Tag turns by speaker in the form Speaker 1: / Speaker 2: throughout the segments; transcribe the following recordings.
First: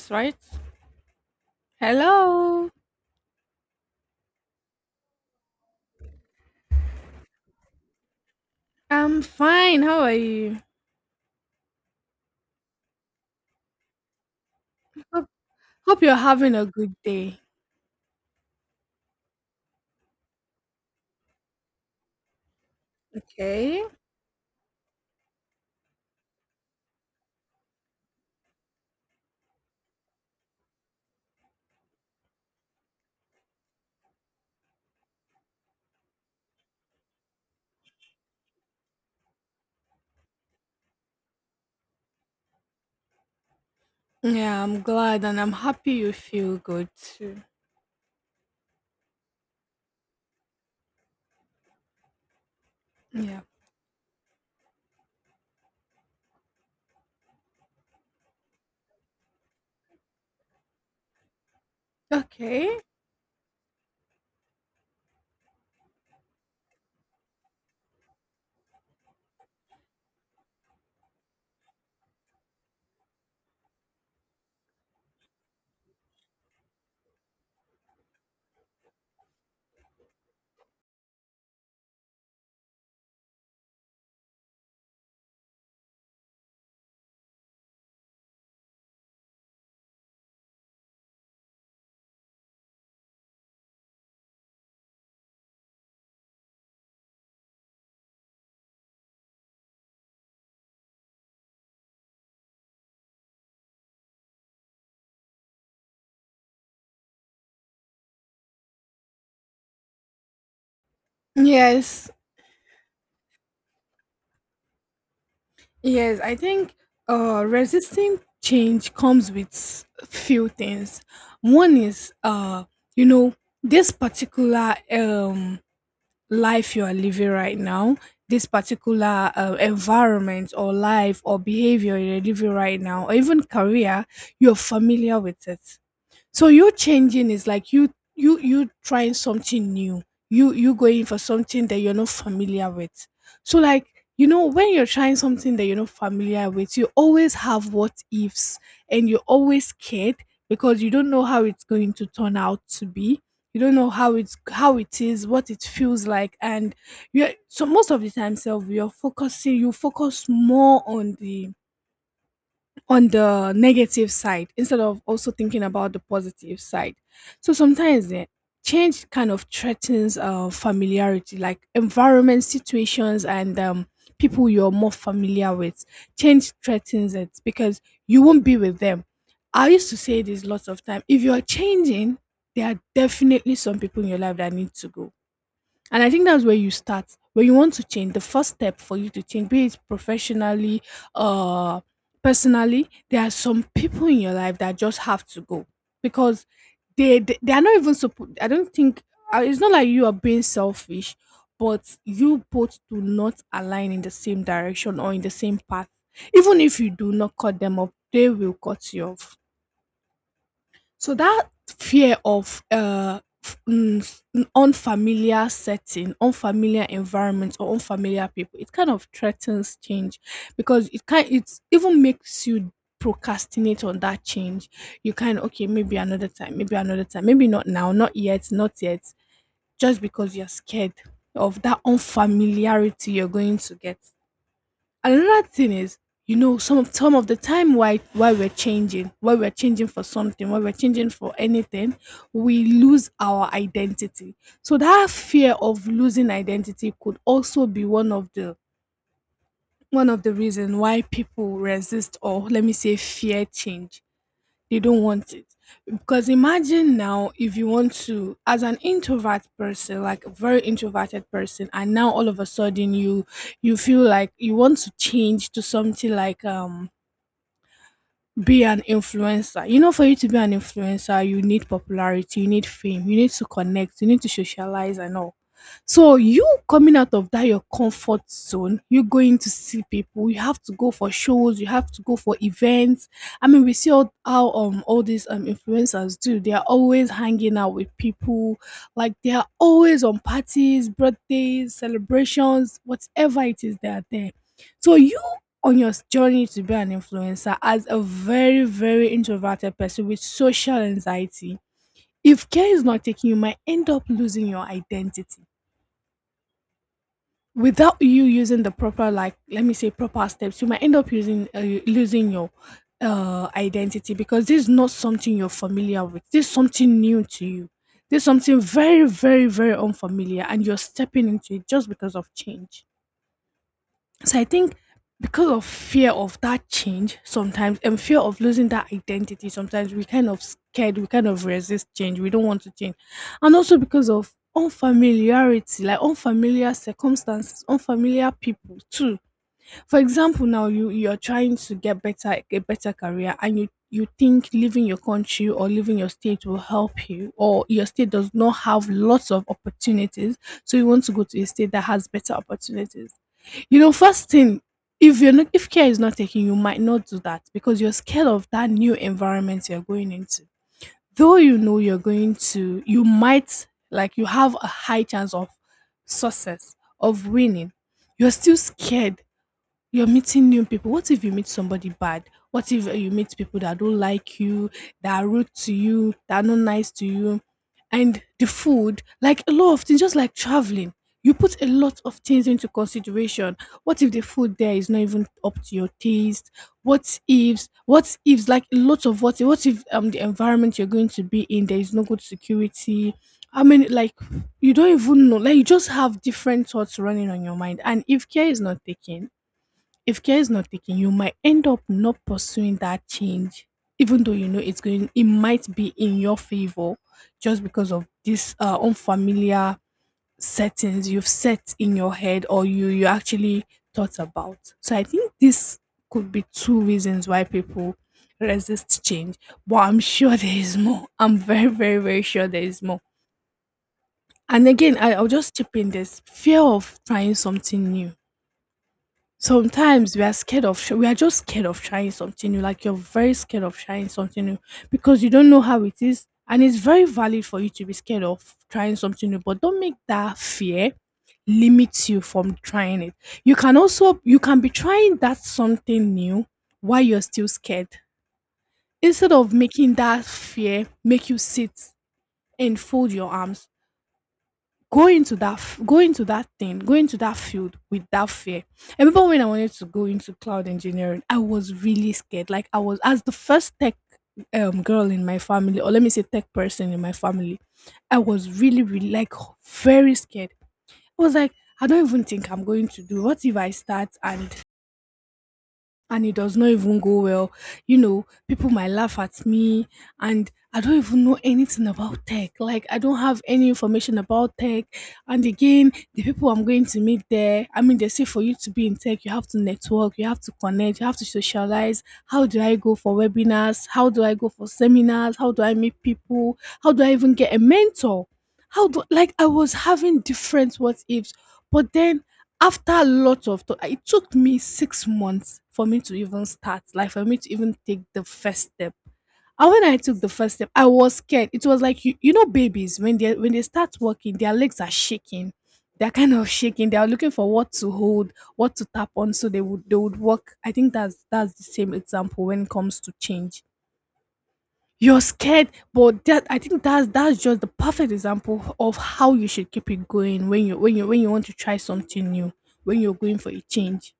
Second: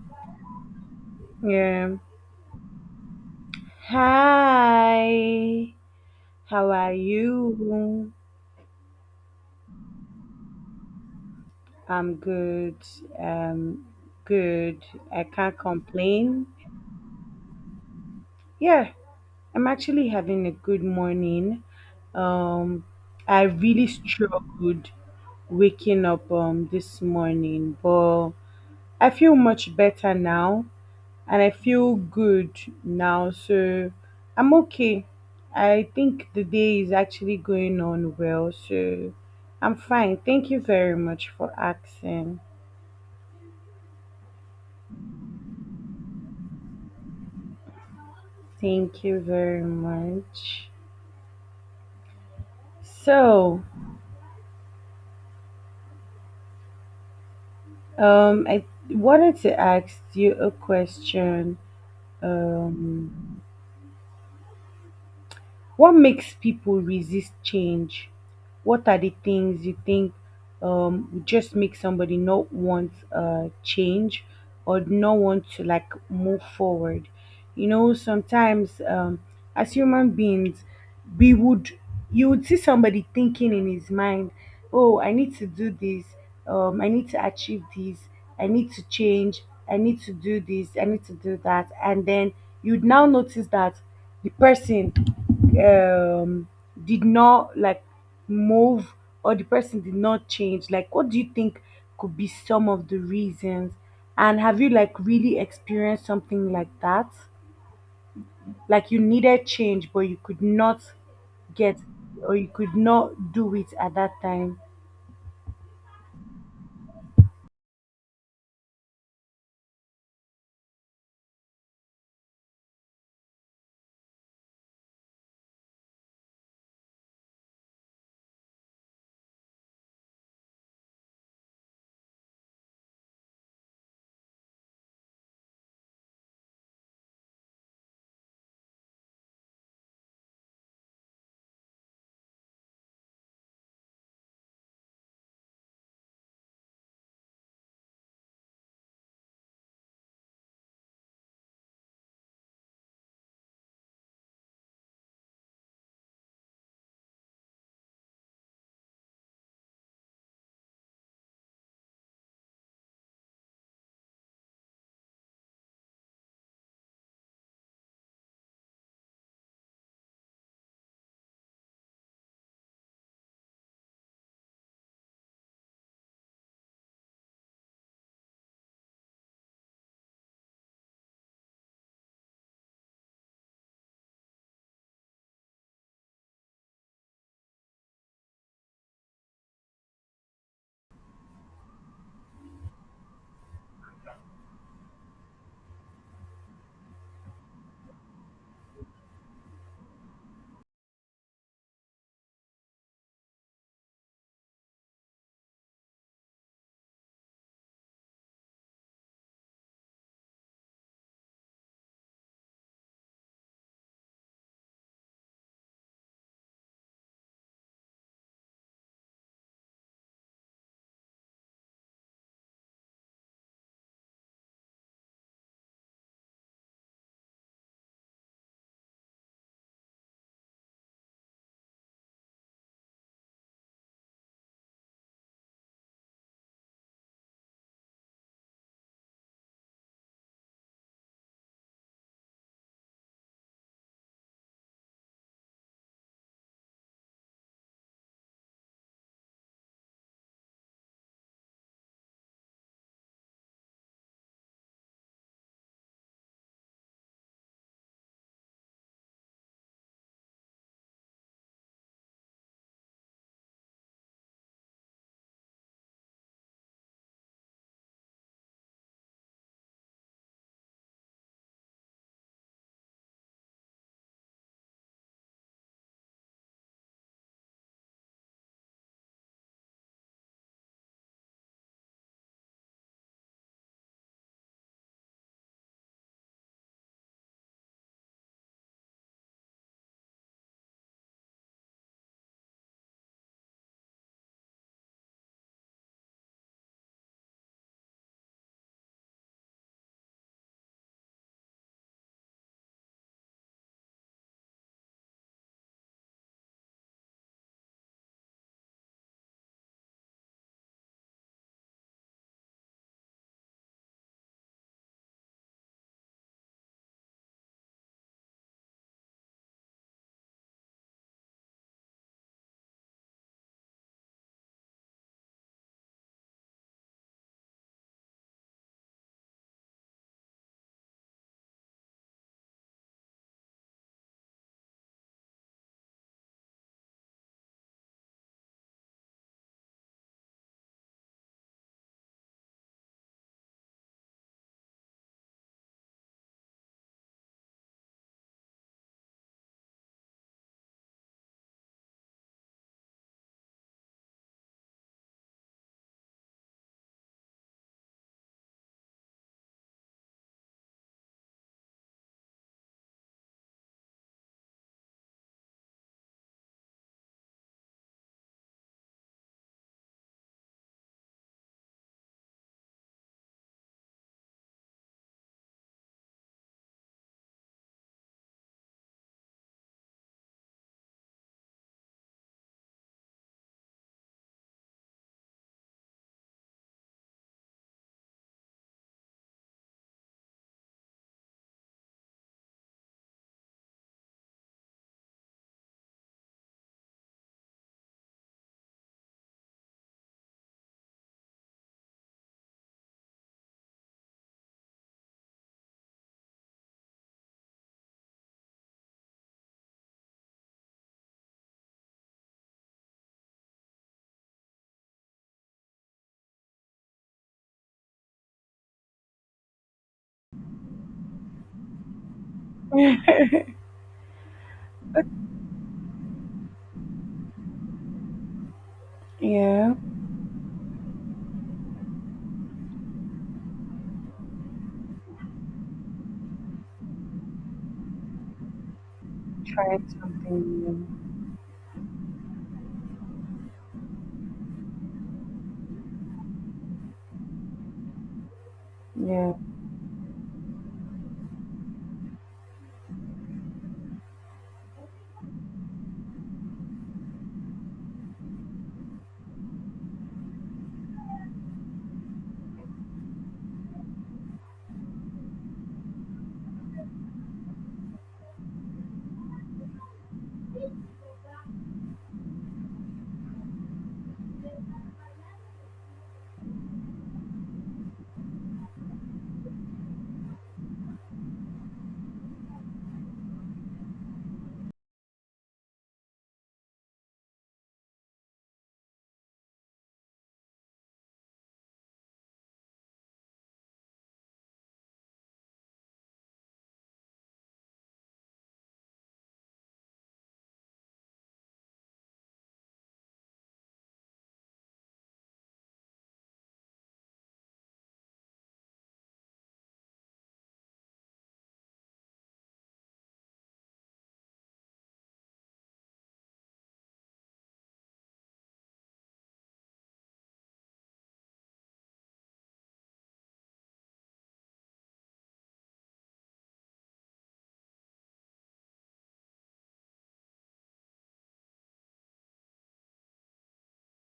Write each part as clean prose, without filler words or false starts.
Speaker 1: Yes, right?
Speaker 2: Yeah.
Speaker 1: Hello.
Speaker 2: Hi. How are you?
Speaker 1: I'm fine. How are you?
Speaker 2: I'm good. Um, Good. I
Speaker 1: Hope
Speaker 2: can't
Speaker 1: hope you're
Speaker 2: complain.
Speaker 1: having a good day.
Speaker 2: Yeah, I'm actually having a good morning. Um, I
Speaker 1: Okay.
Speaker 2: really struggled waking up this morning, but I feel much better now. And I feel good now. So I'm okay. I think the day is actually going on well. So I'm fine. Thank you very much for asking.
Speaker 1: Yeah, I'm glad and I'm happy you feel good too.
Speaker 2: Thank you very much.
Speaker 1: Yeah.
Speaker 2: So, I wanted to ask you a question.
Speaker 1: Okay.
Speaker 2: Um, What makes people resist change? What are the things you think would just make somebody not want change or not want to like move forward? You know, sometimes as human beings, we would you would see somebody thinking in his mind, oh, I need to do this, I need to achieve this, I need to change, I need to do this, I need to do that, and then you'd now notice that the person um, did not like move or the person did not change. Like, what do you think could be some of the reasons? And have you like really experienced something like that? Like you needed change but you could not get,
Speaker 1: Yes.
Speaker 2: or you could not do it at that time.
Speaker 1: Yes, I think resisting change comes with few things. One is you know, this particular life you are living right now, this particular environment or life or behavior you're living right now, or even career, you're familiar with it. So you changing is like you trying something new. You going for something that you're not familiar with. So like, you know, when you're trying something that you're not familiar with, you always have what ifs, and you're always scared because you don't know how it's going to turn out to be. You don't know how it is, what it feels like, and you so most of the time, self, you're focusing. You focus more on the negative side instead of also thinking about the positive side. So sometimes change kind of threatens familiarity, like environment, situations, and people you're more familiar with. Change threatens it because you won't be with them. I used to say this lots of time. If you're changing, there are definitely some people in your life that need to go, and I think that's where you start. When you want to change, the first step for you to change, be it professionally, uh, personally, there are some people in your life that just have to go because they are not even supposed. I don't think it's not like you are being selfish, but you both do not align in the same direction or in the same path. Even if you do not cut them up, they will cut you off, so that fear of unfamiliar setting, unfamiliar environment or unfamiliar people, it kind of threatens change because it even makes you procrastinate on that change. You kind of okay, maybe another time, maybe another time, maybe not now, not yet, not yet, just because you're scared of that unfamiliarity you're going to get. Another thing is, you know, some of the time why we're changing, why we're changing for something, why we're changing for anything, we lose our identity. So that fear of losing identity could also be one of the reason why people resist or let me say fear change. They don't want it because imagine now if you want to, as an introvert person, like a very introverted person, and now all of a sudden you, you feel like you want to change to something like be an influencer. You know, for you to be an influencer, you need popularity, you need fame, you need to connect, you need to socialize and all. So you coming out of that your comfort zone, you going to see people. You have to go for shows. You have to go for events. I mean, we see all, how all these influencers do. They are always hanging out with people. Like they are always on parties, birthdays, celebrations, whatever it is. They are there. So you on your journey to be an influencer as a very, very introverted person with social anxiety, if care is not taken, you might end up losing your identity. Without you using the proper, like, let me say, proper steps, you might end up using losing your identity because this is not something you're familiar with. This is something new to you. This is something very, very, very unfamiliar, and you're stepping into it just because of change. So I think because of fear of that change sometimes, and fear of losing that identity sometimes, we kind of scared, we kind of resist change, we don't want to change. And also because of unfamiliarity, like unfamiliar circumstances, unfamiliar people too. For example, now you, you're trying to get better, a better career, and you think leaving your country or leaving your state will help you, or your state does not have lots of opportunities, so you want to go to a state that has better opportunities. You know, first thing, if you're not, if care is not taken, you might not do that because you're scared of that new environment you're going into. Though you know you're going to, you might like, you have a high chance of success, of winning. You're still scared. You're meeting new people. What if you meet somebody bad? What if you meet people that don't like you, that are rude to you, that are not nice to you? And the food, like a lot of things, just like traveling, you put a lot of things into consideration. What if the food there is not even up to your taste? What if, like a lot of what if the environment you're going to be in, there is no good security? I mean, like, you don't even know, like, you just have different thoughts running on your mind. And if care is not taken, if care is not taken, you might end up not pursuing that change, even though you know it's going, it might be in your favor, just because of this unfamiliar settings you've set in your head or you actually thought about. So I think this could be two reasons why people resist change. But I'm sure there is more. I'm very, very, very sure there is more. And again, I'll just chip in this fear of trying something new.
Speaker 2: Yeah,
Speaker 1: Sometimes we are scared of we are just scared of trying something new, like you're very scared of trying something new because you don't know how it is, and it's very valid for you to be scared of trying something new, but
Speaker 2: try
Speaker 1: don't make that fear
Speaker 2: something
Speaker 1: limit you from trying it. You can also, you can be trying that something new while you're still scared,
Speaker 2: new.
Speaker 1: instead of
Speaker 2: Yeah,
Speaker 1: making that fear make you sit and fold your arms. Go into that go into that thing, go into that field without fear. I remember when I wanted to go into cloud engineering, I was really scared, like I was, as the first tech girl in my family, or let me say tech person in my family, I was really, really like very scared. I was like, I don't even think I'm going to do, what if I start, and it does not even go well. You know, people might laugh at me, and I don't even know anything about tech. Like, I don't have any information about tech. And again, the people I'm going to meet there, I mean, they say for you to be in tech, you have to network, you have to connect, you have to socialize. How do I go for webinars? How do I go for seminars? How do I meet people? How do I even get a mentor? How do, like, I was having different what ifs, but then after a lot of thought, it took me 6 months for me to even start, like, for me to even take the first step. And when I took the first step, I was scared. It was like, you know, babies when they start walking, their legs are shaking. They're kind of shaking. They are looking for what to hold, what to tap on so they would walk. I think that's the same example when it comes to change. You're scared, but that, I think that's just the perfect example of how you should keep it going when you want to try something new, when you're going for a change.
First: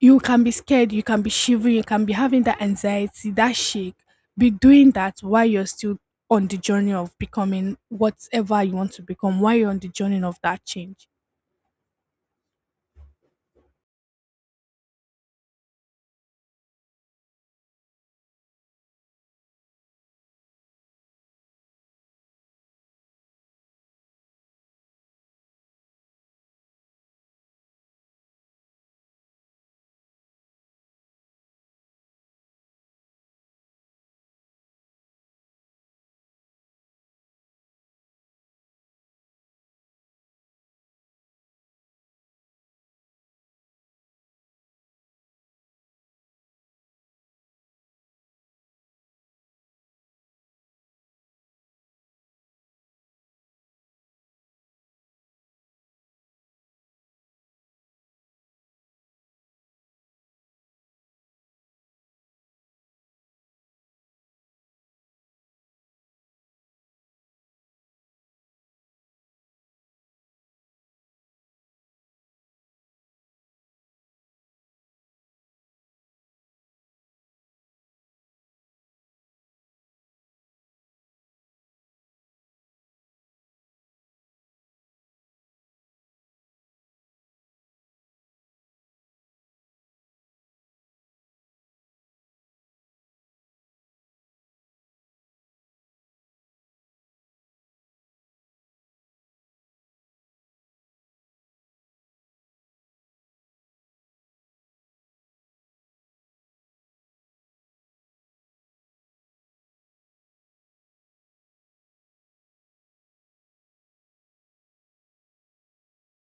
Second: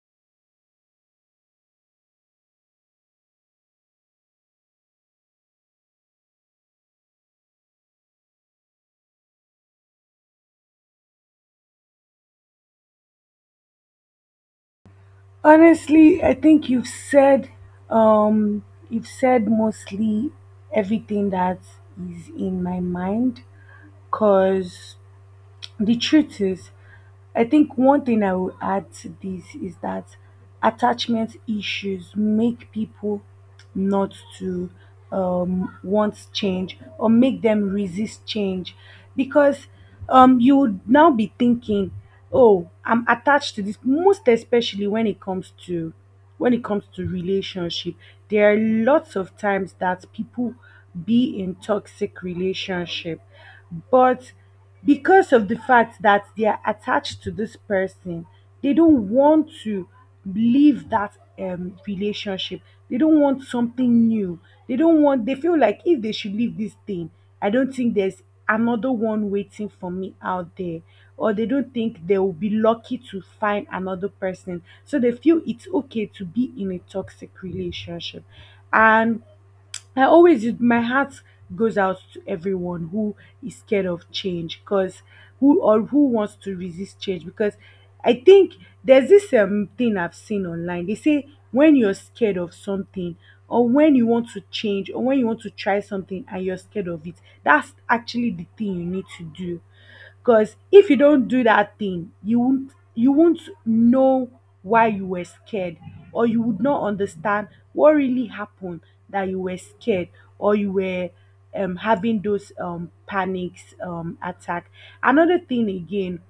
Speaker 1: You can be scared, you can be shivering, you can be having that anxiety, that shake. Be doing that while you're still on the journey of becoming whatever you want to become, while you're on the journey of that change.
Speaker 2: honestly, I think you've said mostly everything that is in my mind, because the truth is, I think one thing I will add to this is that attachment issues make people not to want change or make them resist change, because you would now be thinking, oh, I'm attached to this. Most especially when it comes to, when it comes to relationship, there are lots of times that people be in toxic relationship, but because of the fact that they are attached to this person, they don't want to leave that relationship. They don't want something new. They don't want They feel like if they should leave this thing, I don't think there's another one waiting for me out there, or they don't think they will be lucky to find another person, so they feel it's okay to be in a toxic relationship. And I always, my heart goes out to everyone who is scared of change, because who wants to resist change. Because I think there's this thing I've seen online. They say when you're scared of something or when you want to change or when you want to try something and you're scared of it, that's actually the thing you need to do. Because if you don't do that thing, you won't know why you were scared, or you would not understand what really happened, that you were scared or you were having those panics attack. Another thing again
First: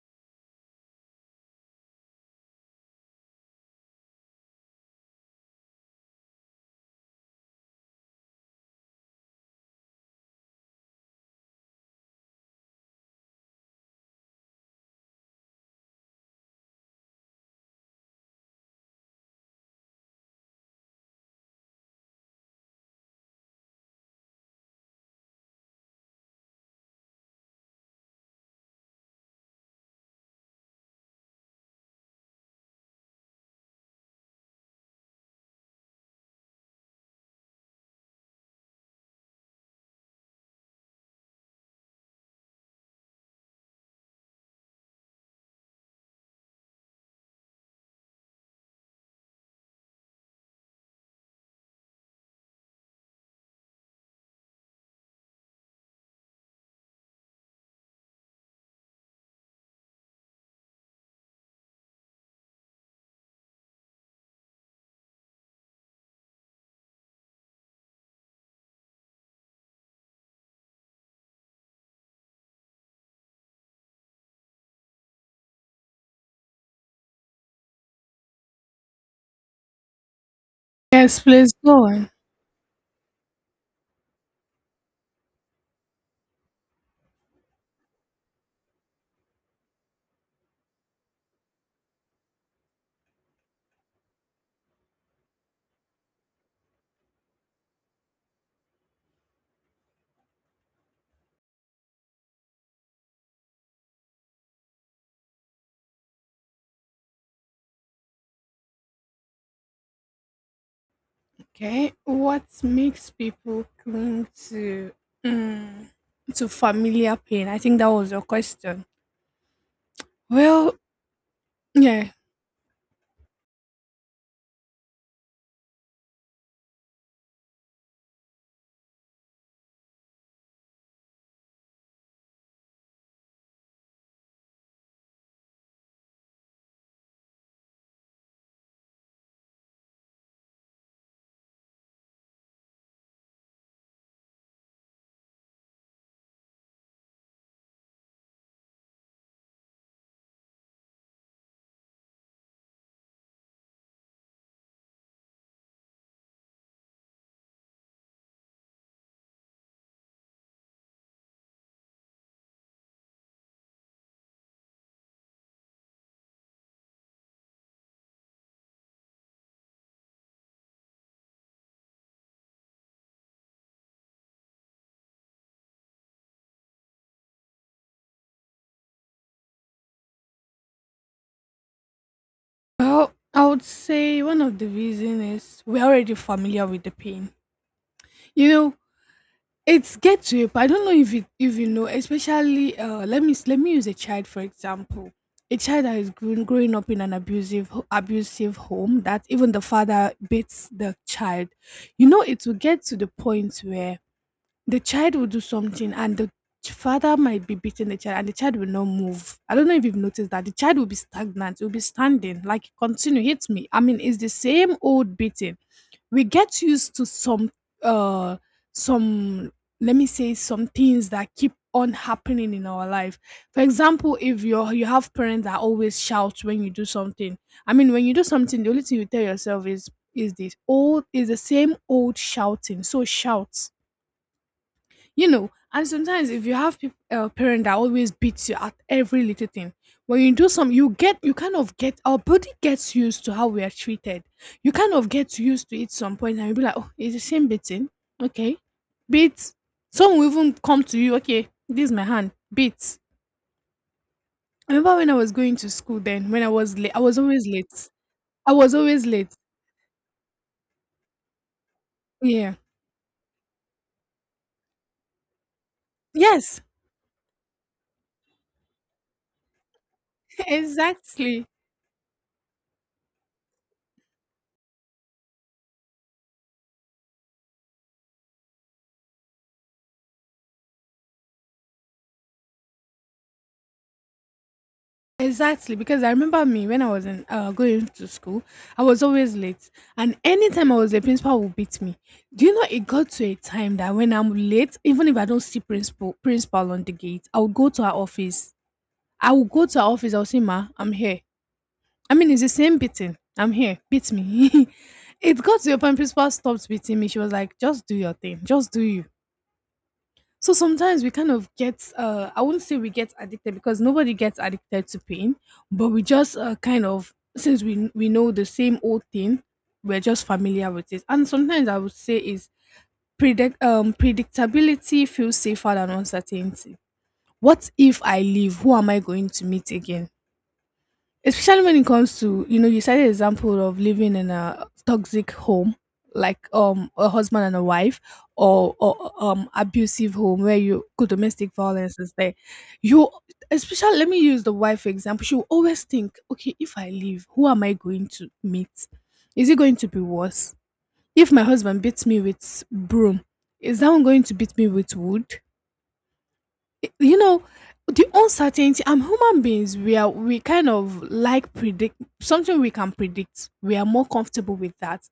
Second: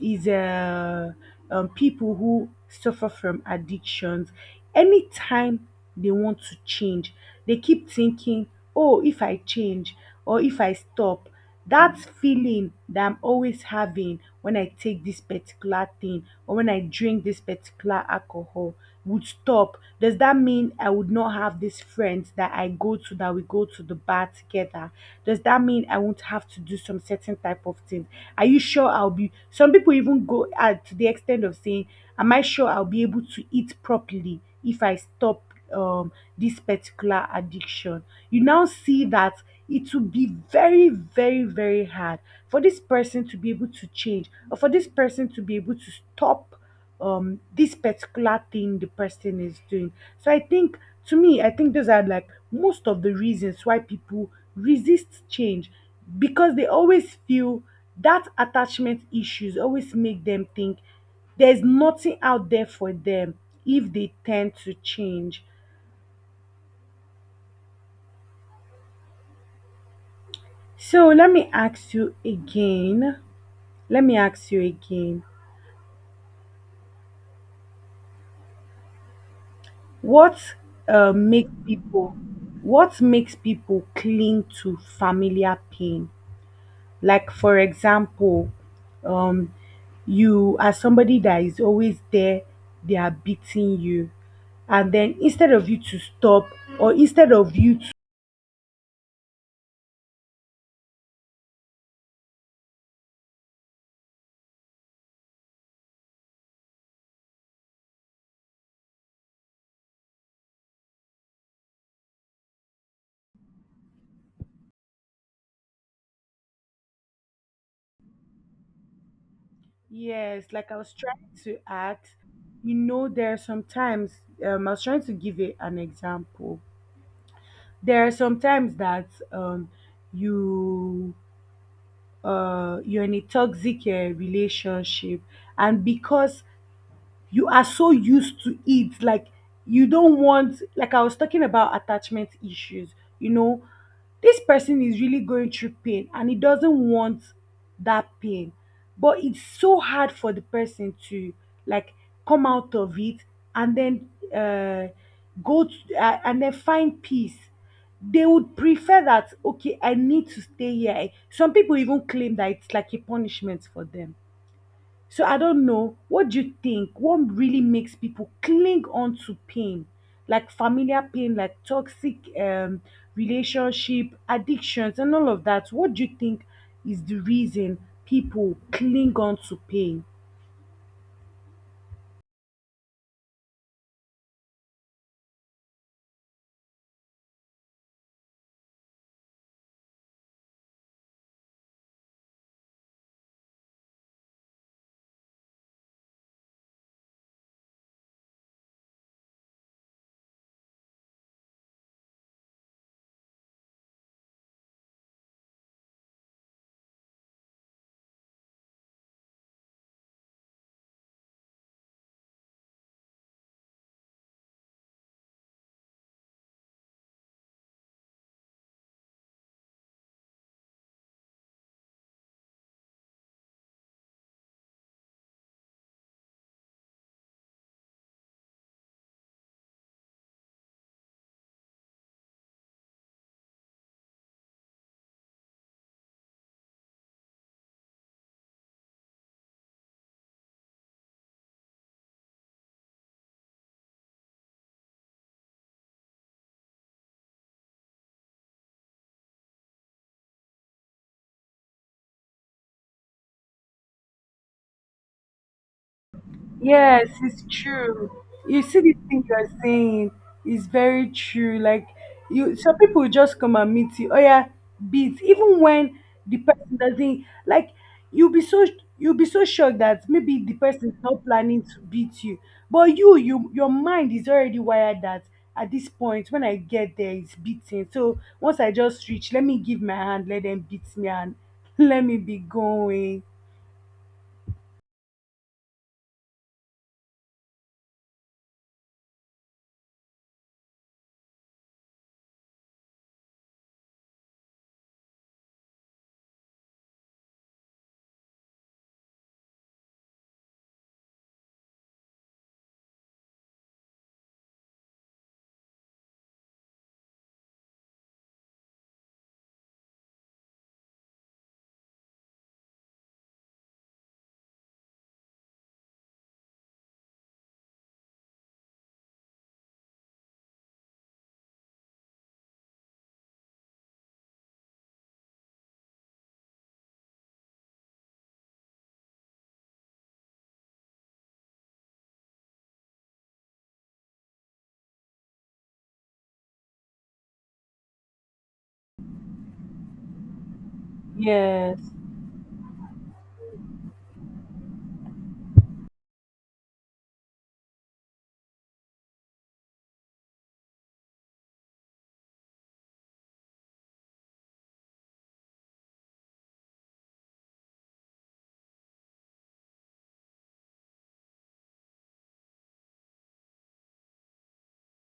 Speaker 2: is people who suffer from addictions. Anytime they want to change, they keep thinking, oh, if I change or if I stop, that feeling that I'm always having when I take this particular thing or when I drink this particular alcohol would stop. Does that mean I would not have these friends that I go to, that we go to the bar together? Does that mean I won't have to do some certain type of things? Are you sure I'll be— some people even go at to the extent of saying, am I sure I'll be able to eat properly if I stop this particular addiction? You now see that it will be very, very, very hard for this person to be able to change, or for this person to be able to stop this particular thing the person is doing. So I think, to me, I think those are like most of the reasons why people resist change, because they always feel that attachment issues always make them think there's nothing out there for them if they tend to change. So let me ask you again. Let me ask you again. What
Speaker 1: Yes,
Speaker 2: makes
Speaker 1: please go on.
Speaker 2: people what makes people cling to familiar pain? Like for example, um, you are somebody that is always there, they are beating you, and then instead of you to stop or instead of you to—
Speaker 1: Okay, what makes people cling to mm, to familiar pain? I think that was your question.
Speaker 2: yes, like
Speaker 1: Well,
Speaker 2: I was trying to add,
Speaker 1: yeah.
Speaker 2: you know, there are sometimes I was trying to give a, an example. There are sometimes that you you're in a toxic relationship, and because you are so used to it, like, you don't want— like I was talking about attachment issues, you know, this person is really going through pain and he doesn't want that pain, but it's so hard for the person to, like, come out of it, and then uh go to, and then find peace. They would prefer that, okay, I need to stay here. Some people even claim that it's like a punishment for them. So I don't know. What do you think? What really makes people cling on to pain, like familiar pain, like toxic relationship, addictions, and all of that? What do you think is the reason people cling on to pain?
Speaker 1: Well, I would say one of the reason is we're already familiar with the pain. You know, it's get to it, but I don't know if you, if you know, especially let me let me use a child for example. A child that is grown, growing up in an abusive abusive home that even the father beats the child. You know, it will get to the point where the child will do something, and the father might be beating the child, and the child will not move. I don't know if you've noticed that the child will be stagnant, will be standing, like, continue, hit me. I mean, it's the same old beating. We get used to some uh some, let me say, some things that keep on happening in our life. For example, if you have parents that always shout when you do something. I mean, when you do something, the only thing you tell yourself is this old is the same old shouting. So shout, you know. And sometimes if you have people a parent that always beats you at every little thing, when you do some you get you kind of get our body gets used to how we are treated. You kind of get used to it some point and you'll be like, oh, it's the same beating. Okay, beat. Some will even come to you, okay, this is my hand, beat. I remember when I was going to school, then when I was late, I
Speaker 2: Yes,
Speaker 1: was
Speaker 2: it's
Speaker 1: always late.
Speaker 2: true.
Speaker 1: i
Speaker 2: You
Speaker 1: was
Speaker 2: see, this
Speaker 1: always
Speaker 2: thing
Speaker 1: late
Speaker 2: you're saying is very true. Like,
Speaker 1: Yeah.
Speaker 2: you— some people will just come and meet you. Oh yeah, beat. Even when the
Speaker 1: Yes.
Speaker 2: person doesn't, like, you'll be so— you'll be so shocked that maybe the person is not
Speaker 1: Exactly.
Speaker 2: planning to beat you, but your mind is already wired that at this point, when I get there, it's beating. So once I just reach, let me give my hand, let them beat me, and let me be going.
Speaker 1: Exactly, because I remember me when I was in going to school, I was always late, and anytime I was late, principal would beat me. Do you know it got to a time that when I'm late, even if I don't see principal on the gate, I would go to her office. I would go to her office. I'll say, "Ma, I'm here." I mean, it's the same beating. I'm here. Beat me. It got to a point principal stopped beating me. She was like, "Just do your thing. Just do you." So sometimes we kind of get, I wouldn't say we get addicted because nobody gets addicted to pain, but we just kind of, since we know the same old thing, we're just familiar with it. And sometimes I would say is predictability feels safer than uncertainty. What if I leave? Who am I going to meet again? Especially when it comes to, you know, you cited the example of living in a toxic home, like a husband and a wife, or abusive home where you could, domestic
Speaker 2: Yes,
Speaker 1: violence is there. You Especially, let me use the wife for example. She will always think, okay, if I leave, who am I going to meet? Is it going to be worse? If my husband beats me with broom, is that one going to beat me with wood? You know, the uncertainty. I'm Human beings, we kind of like predict something we can predict. We are more comfortable with that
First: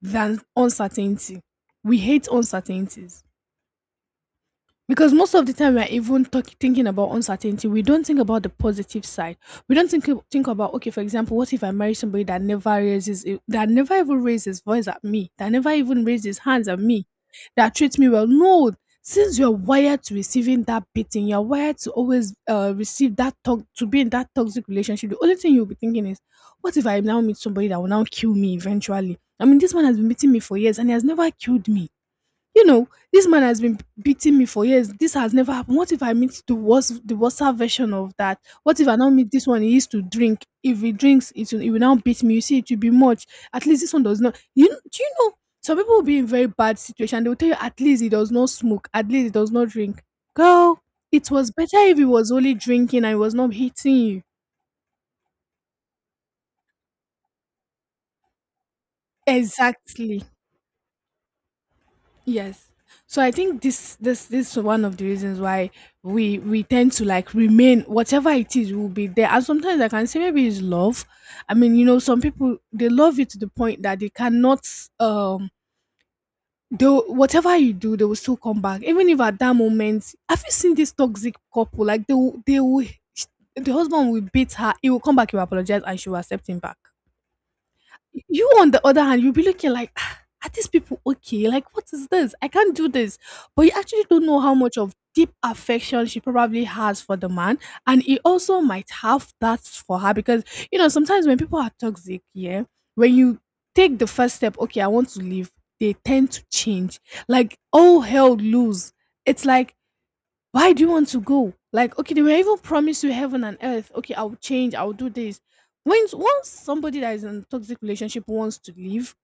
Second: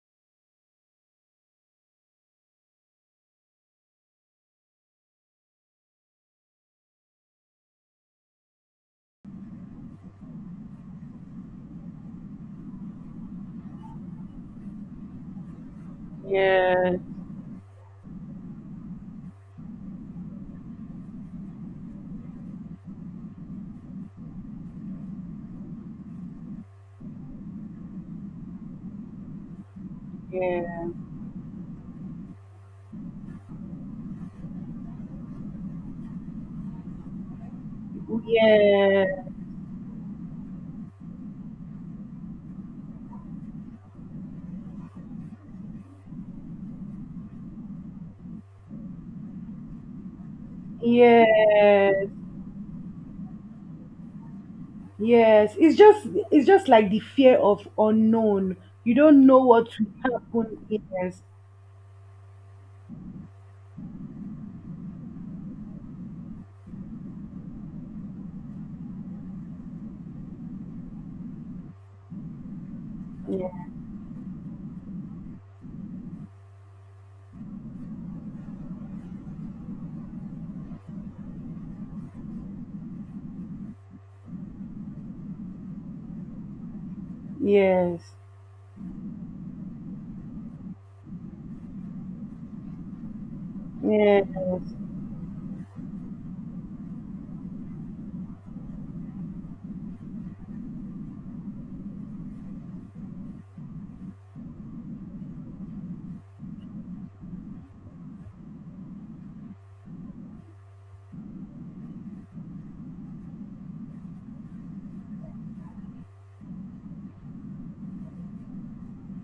Speaker 1: than uncertainty. We hate uncertainties because most of the time we are even thinking about uncertainty, we don't think about the positive side. We don't think about, okay, for example, what if I marry somebody that never even raises voice at me, that never even raises hands at
Speaker 2: yes,
Speaker 1: me, that treats me well. No, since you're wired to receiving that beating, you're wired to always receive that talk, to be in that toxic relationship. The only thing you'll be thinking is, what if I now meet somebody that will now kill me eventually? I mean, this man has been meeting me for years and
Speaker 2: yes.
Speaker 1: he has never killed me. You know, this man has been beating me for years. This has never happened. What if I meet the worst version of that? What if I
Speaker 2: Yeah,
Speaker 1: don't meet this one? He used to drink. If he drinks, it will now beat me. You see, it will be much. At least this one does not. You kn- do you know? Some people will be in very bad situation. They will tell you at least he does not smoke. At least he does not drink. Girl, it was better
Speaker 2: yes,
Speaker 1: if he was only drinking and he was not hitting you.
Speaker 2: yes. It's just— it's just like the fear of unknown. You don't know what
Speaker 1: Exactly.
Speaker 2: will happen. Yes,
Speaker 1: Yes. So I think this is one of the reasons why we tend to like remain, whatever it is will be there. And sometimes I can say maybe it's love. I mean, you know, some people they love you to the point that they cannot um they, whatever you do, they will still come back. Even if at that moment, have you seen this toxic couple? Like the husband will beat her, he will come back, he will apologize, and she will accept him back.
Speaker 2: yes,
Speaker 1: You, on the other hand, you'll be looking like, "Ah, are these people okay? Like, what is this? I can't do this." But you actually don't
Speaker 2: yes,
Speaker 1: know how
Speaker 2: yes,
Speaker 1: much of deep affection she probably has for the man. And he also might have that for her because, you know, sometimes when people are toxic, yeah, when you take the first step, okay, I want to leave, they tend to change. Like, all hell loose. It's like, why do you want to go? Like, okay, they were even promised you heaven and earth. Okay, I'll change, I'll do this. When once somebody that is in a toxic relationship wants to leave,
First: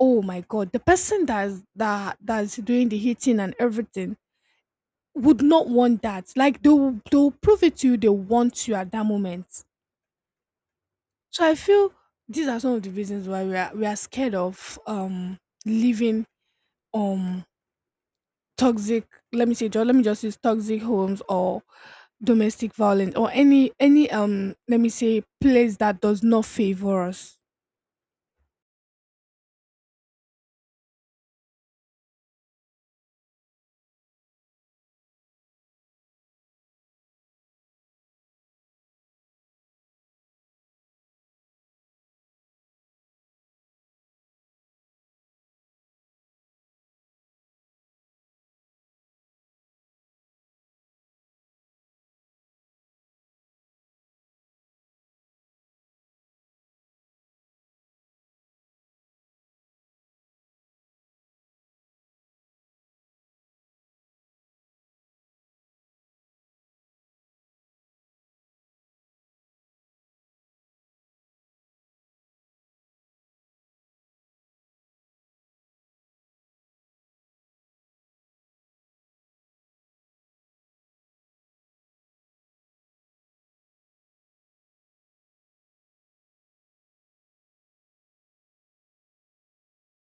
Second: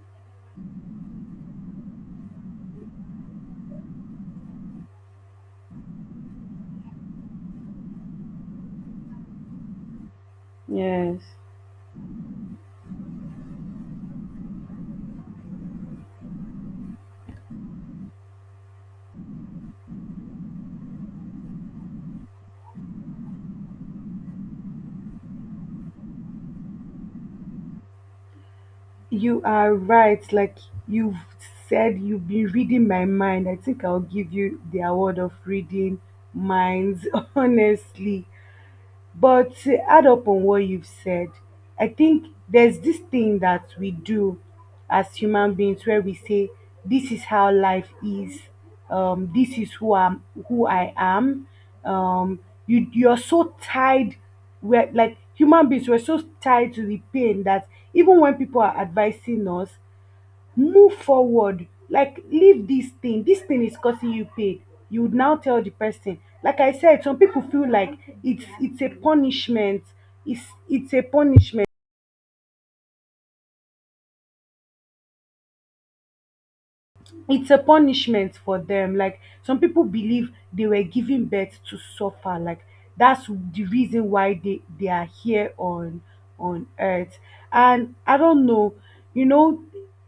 Speaker 1: oh my god, the person that's doing the hitting and everything would not want that. Like they'll prove it to you, they want you at that moment.
Speaker 2: yes.
Speaker 1: So I feel these are some of the reasons why we are scared of leaving, um toxic, let me just use toxic homes or domestic violence or any let me say, place that does not favor us.
Speaker 2: You are right. Like you've said, you've been reading my mind. I think I'll give you the award of reading minds, honestly. But to add up on what you've said, I think there's this thing that we do as human beings where we say, "This is how life is. This is who I'm, who I am." Um, you you're so tied, we're like human beings. We're so tied to the pain that even when people are advising us, move forward, like, leave dis thing, dis thing is causing you pain, you would now tell the person, like I said, some people feel like it's it's it's a punishment. It's a punishment for them. Like some people believe they were giving birth to suffer. Like that's the reason why they are here on earth. And I don't know, you know,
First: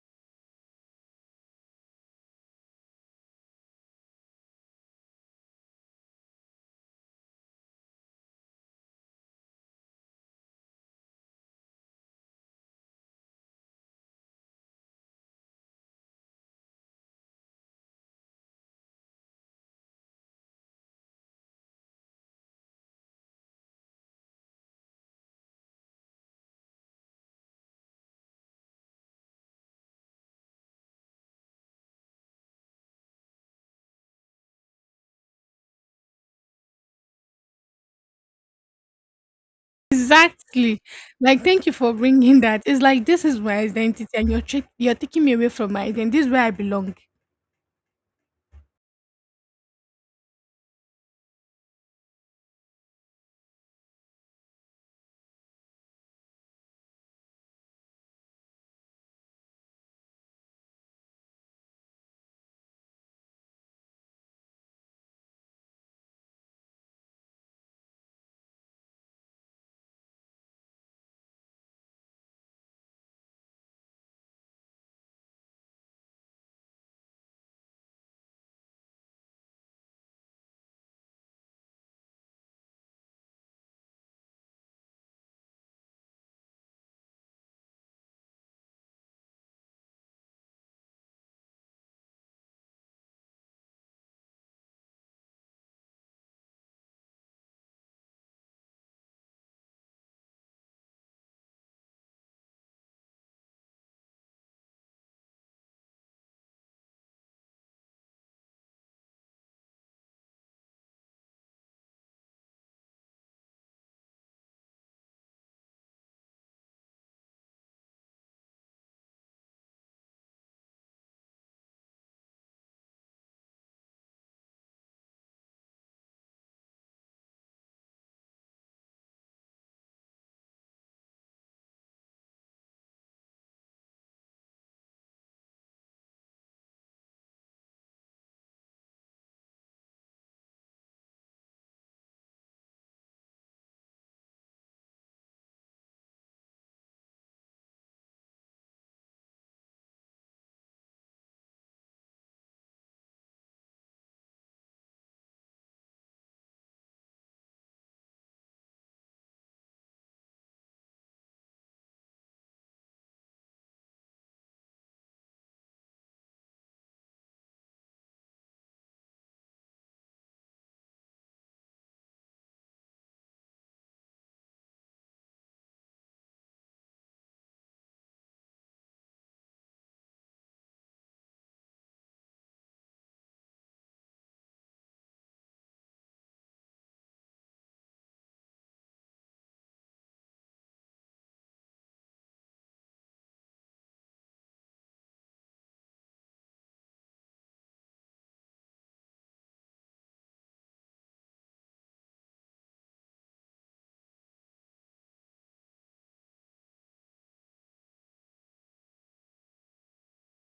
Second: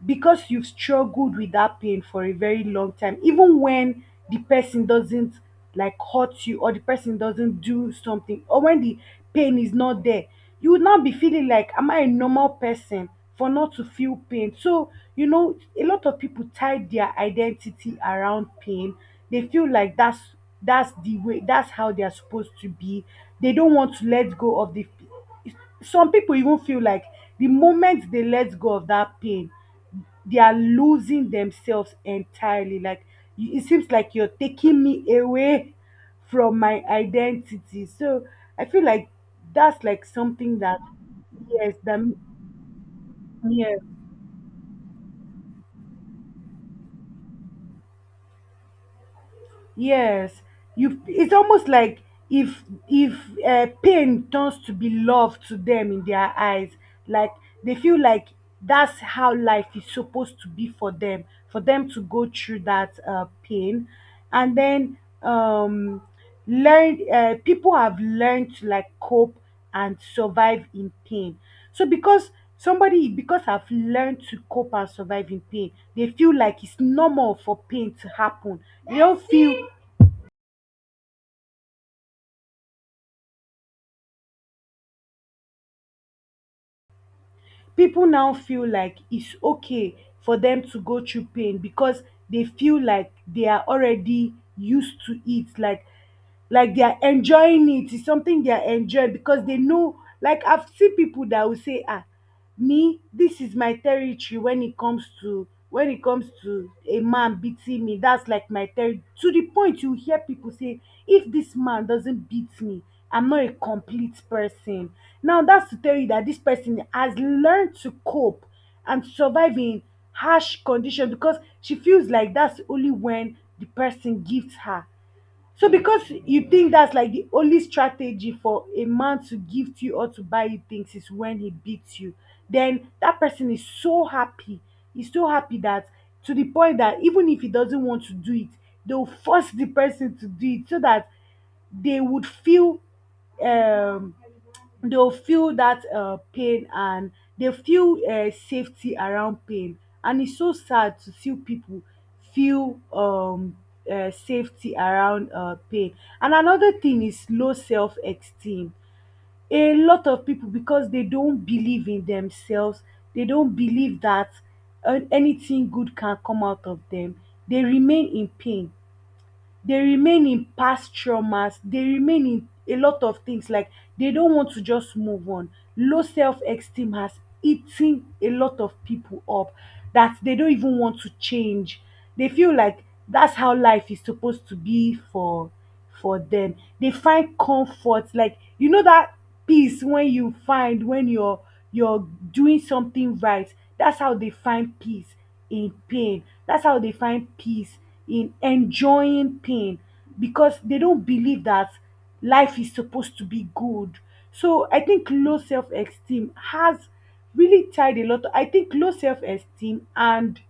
Speaker 2: because you've struggled with that pain for a very long time, even when the person doesn't, like, hurt you, or the person doesn't do something, or when the pain is not there, you would not be feeling like, am I a normal person for not to feel pain? So, you know, a lot of people tie their identity around pain. They feel like that's the way, that's how they're supposed to be. They don't want to let go of the— some people even feel like the moment they let go of that pain, they are losing themselves entirely. Like, you— it seems like you're taking me away from my identity. So I feel like that's like something that—
Speaker 1: Exactly. Like, thank you
Speaker 2: yes,
Speaker 1: for
Speaker 2: that
Speaker 1: bringing that. It's like this is my
Speaker 2: yes
Speaker 1: identity, and you're tra- you're taking me away from my identity. This is where I belong.
Speaker 2: Yes, you. It's almost like if pain turns to be love to them in their eyes, like, they feel like that's how life is supposed to be for them to go through that pain, and then um, learn. People have learned to like cope and survive in pain. So because somebody— because I've learned to cope and survive in pain, they feel like it's normal for pain to happen. Dey don feel— people now feel like it's okay for them to go through pain because they feel like they are already used to it, like they are enjoying it. It's something they are enjoying because they know. Like I've seen people that will say, "Ah, me, this is my territory." When it comes to— when it comes to a man beating me, that's like my territory. To the point you hear people say, "If this man doesn't beat me, I'm not a complete person." Now that's to tell you that this person has learned to cope and survive in harsh condition, because she feels like that's only when the person gives her— so because you think that's like the only strategy for a man to gift you or to buy you things is when he beats you, then that person is so happy. He's so happy that to the point that even if he doesn't want to do it, they'll force the person to do it so that they would feel um, they'll feel that pain, and they feel safety around pain. And it's so sad to see people feel safety around pain. And another thing is low self-esteem. A lot of people, because they don't believe in themselves, they don't believe that anything good can come out of them. They remain in pain, they remain in past traumas, they remain in a lot of things. Like, they don't want to just move on. Low self-esteem has eaten a lot of people up, that they don't even want to change. They feel like that's how life is supposed to be for them. They find comfort, like, you know that peace when you find when you're doing something right. That's how they find peace in pain. That's how they find peace in enjoying pain because they don't believe that life is supposed to be good. So I think low self-esteem has really tied a lot. I think low self-esteem and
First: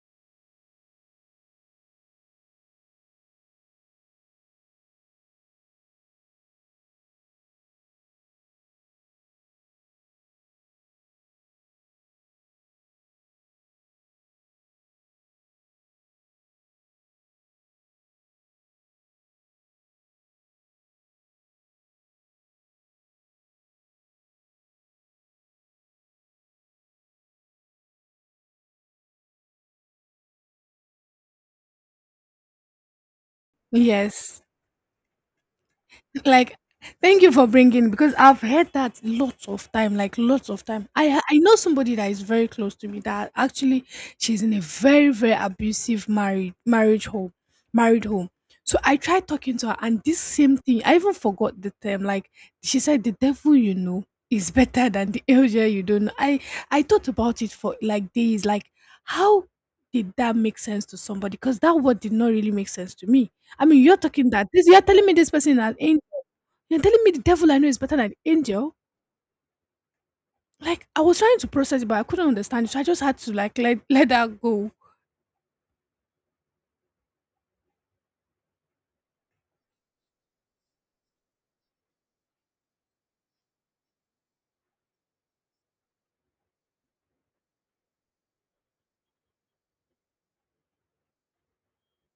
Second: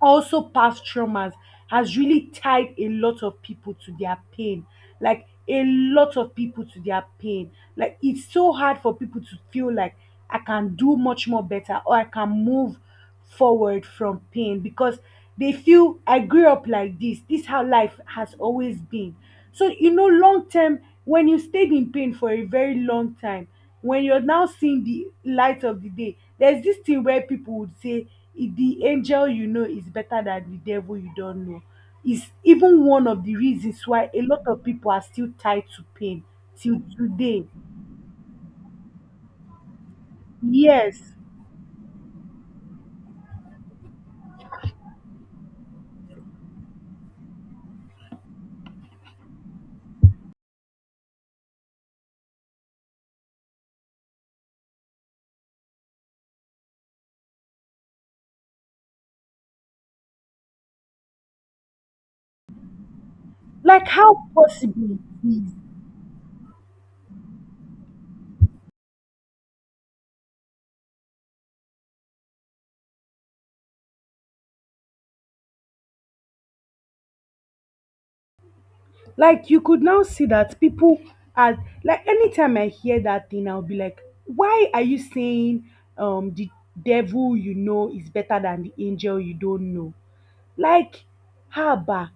Speaker 2: also past traumas has really tied a lot of people to their pain. Like, a lot of people to their pain. Like, it's so hard for people to feel like I can do much more better, or I can move forward from pain, because they feel I grew up like this. This how life has always been. So, you know, long term, when you stayed in pain for a very long time, when you're now seeing the light of the day, there's this thing where people would say, "If the angel you know is better than the devil you don't know." Is even one of the reasons why a
Speaker 1: Yes.
Speaker 2: lot of people are still tied to pain
Speaker 1: Like,
Speaker 2: till
Speaker 1: thank you for
Speaker 2: today.
Speaker 1: bringing, because I've heard that lots of time, like lots of time. I
Speaker 2: Yes.
Speaker 1: ha- I know somebody that is very close to me that actually, she's in a very very abusive marriage home, married home. So I tried talking to her, and this same thing. I even forgot the term. Like she said, the devil you know is better than the angel you don't know. I thought about it for like days. Like how did that make sense to somebody? Because that word did not really make sense to me. I mean,
Speaker 2: Like,
Speaker 1: you're
Speaker 2: how
Speaker 1: talking that this. You're
Speaker 2: possible
Speaker 1: telling me
Speaker 2: it
Speaker 1: this person
Speaker 2: is.
Speaker 1: is an angel, you're telling me the devil I know is better than the angel? Like I was trying to process it, but I couldn't understand it, so I just had to like let that go.
Speaker 2: Like, you could now see that people are, like, anytime I hear that thing, I'll be like, why are you saying the devil you know is better than the angel you don't know? Like, haba.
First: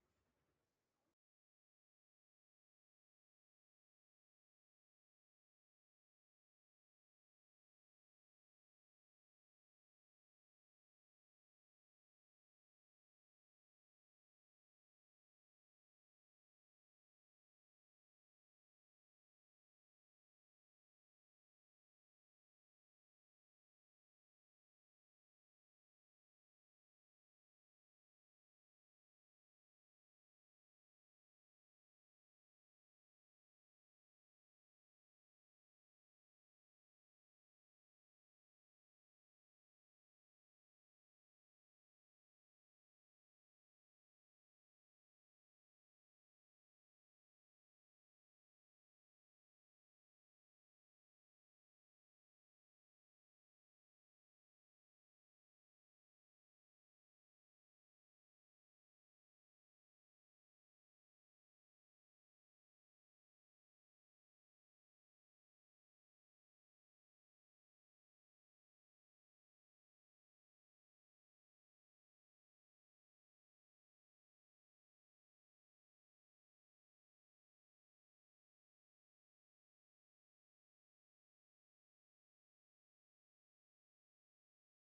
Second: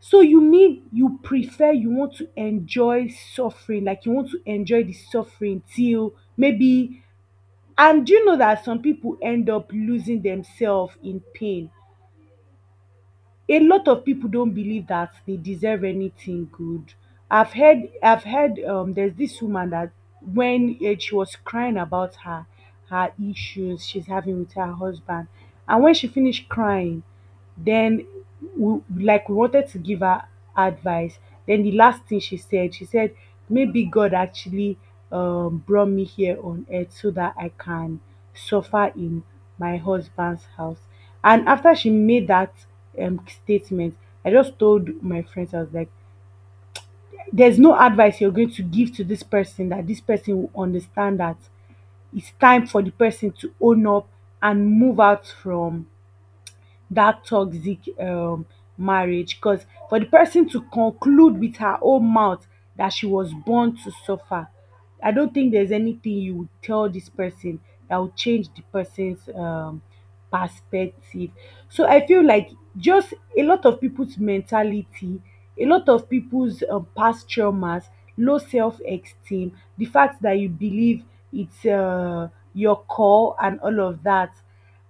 Speaker 2: So you mean you prefer, you want to enjoy suffering, like you want to enjoy the suffering till maybe. And do you know that some people end up losing themselves in pain? A lot of people don't believe that they deserve anything good. I've heard. There's this woman that when she was crying about her issues she's having with her husband, and when she finished crying, then we wanted to give her advice. Then the last thing she said, maybe God actually brought me here on earth so that I can suffer in my husband's house. And after she made that statement, I just told my friends, I was like, there's no advice you're going to give to this person that this person will understand that it's time for the person to own up and move out from that toxic marriage, because for the person to conclude with her own mouth that she was born to suffer, I don't think there's anything you would tell this person that would change the person's perspective. So I feel like just a lot of people's mentality, a lot of people's past traumas, low self-esteem, the fact that you believe it's your call and all of that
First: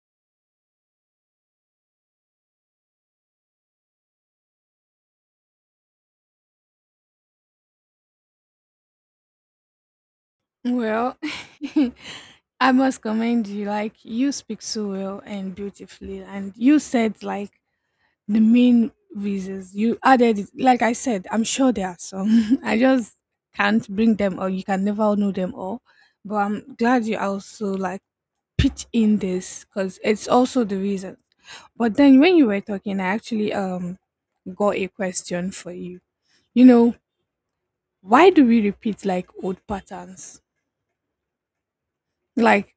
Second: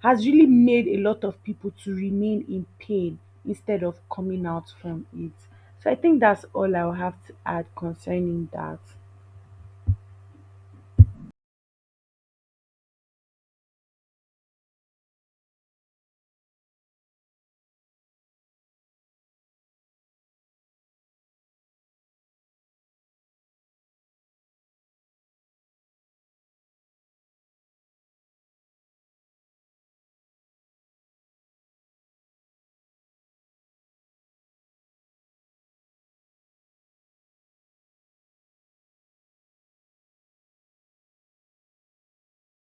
Speaker 2: has really made a lot of people to remain in pain instead of coming out from it. So I think that's all I'll have to add concerning that.
Speaker 1: Well, I must commend you. Like you speak so well and beautifully, and you said like the main reasons you added. It. Like I said, I'm sure there are some. I just can't bring them, all. You can never know them all. But I'm glad you also like pitch in this because it's also the reason. But then when you were talking, I actually got a question for you. You know, why do we repeat like old patterns? Like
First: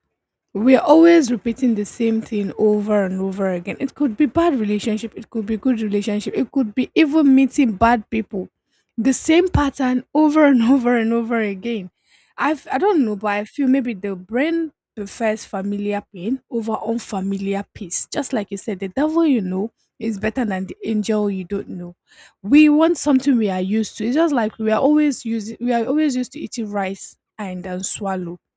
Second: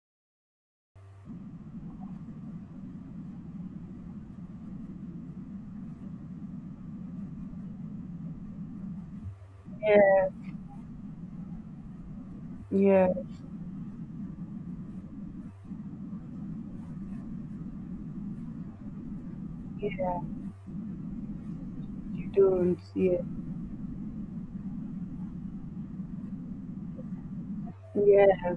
Speaker 1: we're always repeating the same thing over and over again. It could be bad relationship, it could be good relationship, it could be even meeting bad people. The same pattern
Speaker 2: Yeah,
Speaker 1: over and over and over again. I don't
Speaker 2: yeah,
Speaker 1: know, but I feel maybe the brain prefers familiar pain over unfamiliar peace. Just like you said, the devil you know is
Speaker 2: yeah,
Speaker 1: better than the angel you don't know.
Speaker 2: you
Speaker 1: We
Speaker 2: don't.
Speaker 1: want
Speaker 2: Yeah,
Speaker 1: something we are used to. It's just like we are always used to eating rice and swallow.
Speaker 2: yeah.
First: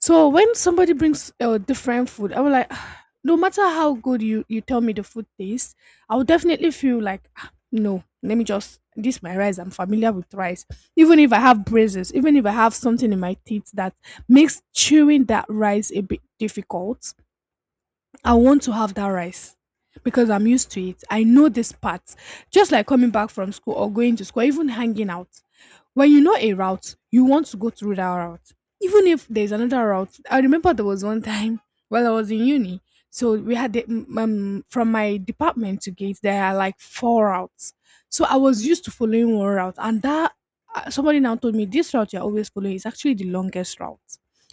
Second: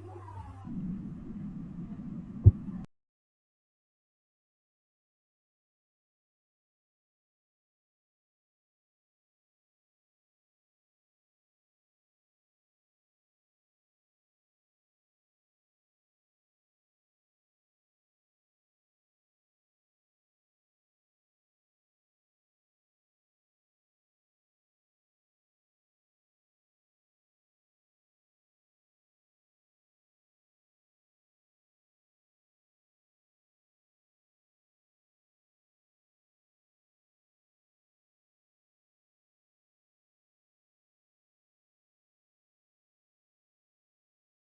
Speaker 1: So when somebody brings different food, I will like, "Ah, no matter how good you tell me the food tastes, I will definitely feel like, "Ah, no, let me just this my rice. I'm familiar with rice." Even if I have braces, even if I have something in my teeth that makes chewing that rice a bit difficult, I want to have that rice. Because I'm used to it. I know this part. Just like coming back from school or going to school, even hanging out, when you know a route, you want to go through that route. Even if there's another route, I remember there was one time while I was in uni. So we had the, mm, from my department to gate, there are like four routes. So I was used to following one route, and that, somebody now told me this route you're always following is actually the longest route.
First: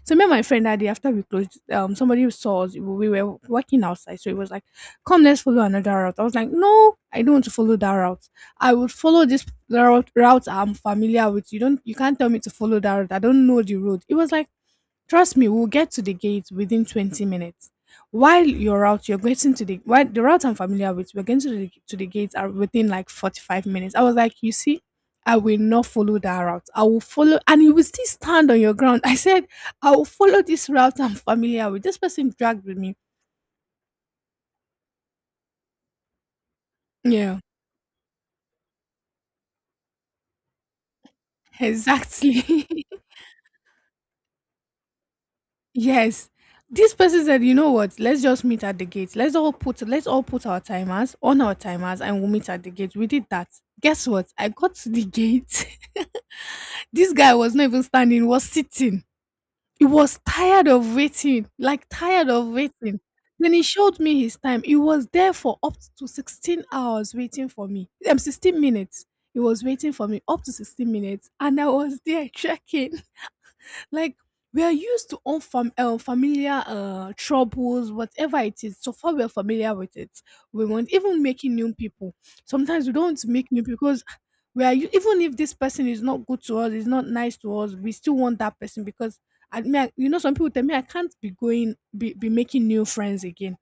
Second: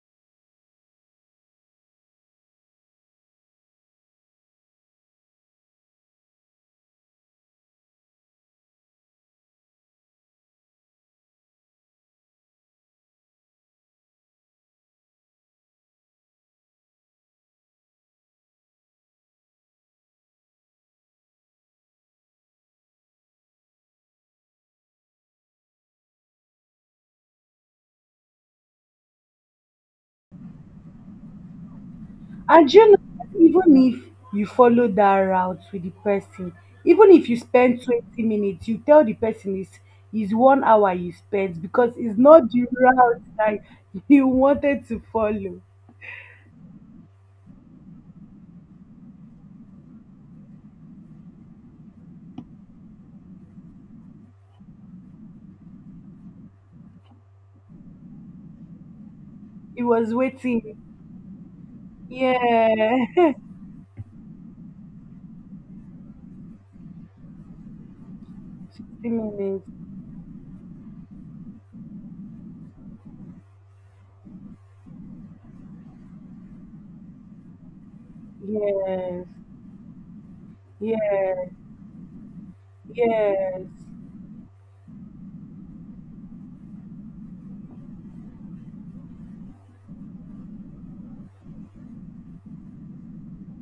Speaker 1: So me and my friend that day after we closed, somebody saw us. We were walking outside, so it was like, "Come, let's follow another route." I was like, "No, I don't want to follow that route. I would follow this route I'm familiar with. You can't tell me to follow that route. I don't know the road." It was like, "Trust me, we'll get to the gate within 20 minutes. While your route, you're getting to the, while the route I'm familiar with, we're getting to the gate are within like 45 minutes." I was like, you see, I will not follow that route. I will follow, and you will still stand on your ground. I said, I will follow this route I'm familiar with. This person dragged
Speaker 2: And
Speaker 1: with
Speaker 2: you
Speaker 1: me.
Speaker 2: know, even if you follow that route with the person, even if
Speaker 1: Yeah.
Speaker 2: you spend 20 minutes, you tell the person it's 1 hour you spent because it's not the
Speaker 1: Exactly.
Speaker 2: route that you wanted to follow.
Speaker 1: Yes. This person said, you know what? Let's just meet at the gate. Let's all put our timers on our timers and we'll meet at the gate. We did that. Guess what? I got to the gate. This guy was not even standing, he was sitting.
Speaker 2: It
Speaker 1: He
Speaker 2: was
Speaker 1: was tired
Speaker 2: waiting.
Speaker 1: of waiting, like tired of
Speaker 2: Yeah,
Speaker 1: waiting. Then he showed me his time. He was there for up to 16 hours waiting for me. 16 minutes.
Speaker 2: 15
Speaker 1: He was
Speaker 2: minutes.
Speaker 1: waiting for me up to 16 minutes. And I was there checking. Like we are used to unfam- familiar troubles, whatever it is. So far, we
Speaker 2: Yes,
Speaker 1: are familiar with it. We want even
Speaker 2: yes,
Speaker 1: making new people. Sometimes we don't make new
Speaker 2: yes,
Speaker 1: people because we are u- even if this person is not good to us, is not nice to us, we still want that person because. I mean, I- you know, some people tell me I can't be be making new friends again.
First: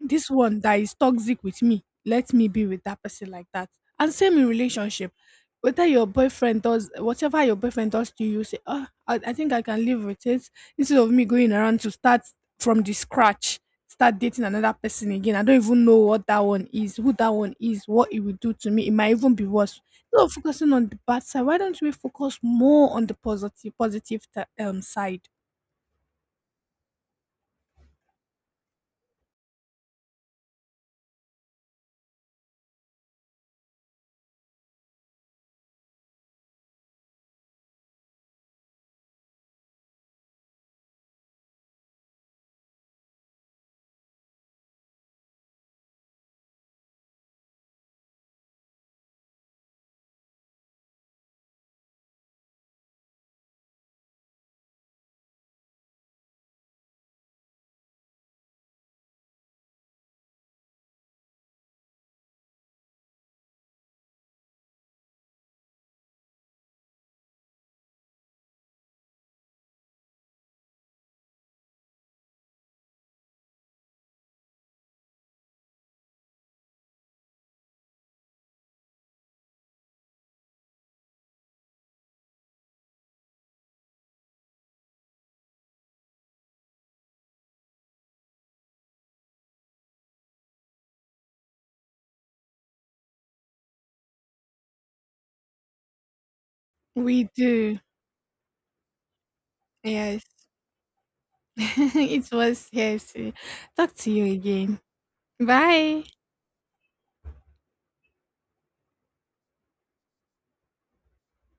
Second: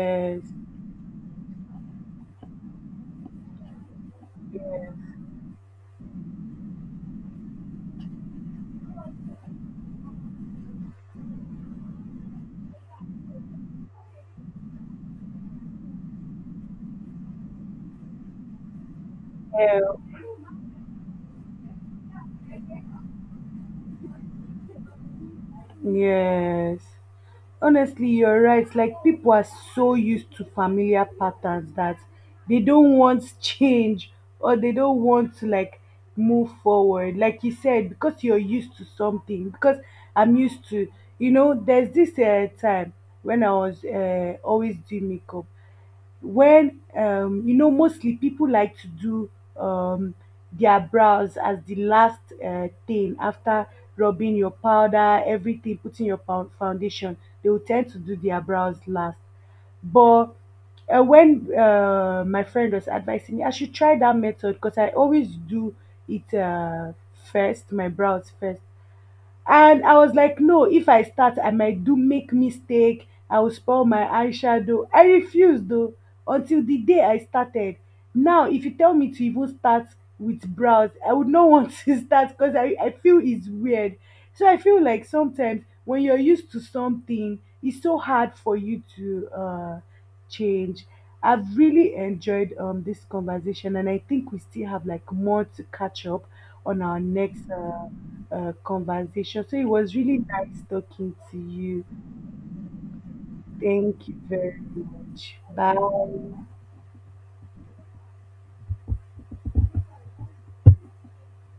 Speaker 1: This one that is toxic with me, let me be with that person like that. And same in relationship,
Speaker 2: yes,
Speaker 1: whether your boyfriend does, whatever your boyfriend does to you, say, oh, I think I can live with it, instead of me going around to start from the scratch, start dating another person again. I don't even know what that one is, who that one is, what it will do to me. It might even be worse.
Speaker 2: help,
Speaker 1: Instead of focusing on the bad side, why don't we focus more on the positive side?
Speaker 2: yes. Honestly, you're right. Like, people are so used to familiar patterns that they don't want change, or they don't want to, like, move forward. Like you said, because you're used to something, because I'm used to, you know, there's this time when I was always doing makeup. When you know, mostly people like to do um, their brows as the last thing. After rubbing your powder, everything, putting your pound foundation, they will tend to do their brows last. But when my friend was advising me, I should try that method, because I always do it first, my brows first. And I was like, no, if I start, I might do make mistake. I will spoil my eyeshadow. I refused though, until the day I started. Now, if you tell me to even start with brows, I would not want to start because I feel it's weird. So I feel like sometimes when you're used to something, it's so hard for you to change. I've really enjoyed this conversation, and I think we still have like more to catch up on our
Speaker 1: We
Speaker 2: next
Speaker 1: do.
Speaker 2: conversation. So it was really
Speaker 1: Yes.
Speaker 2: nice talking to you.
Speaker 1: It was, yes. Eh, talk
Speaker 2: Thank
Speaker 1: to
Speaker 2: you
Speaker 1: you
Speaker 2: very
Speaker 1: again.
Speaker 2: much. Bye.
Speaker 1: Bye.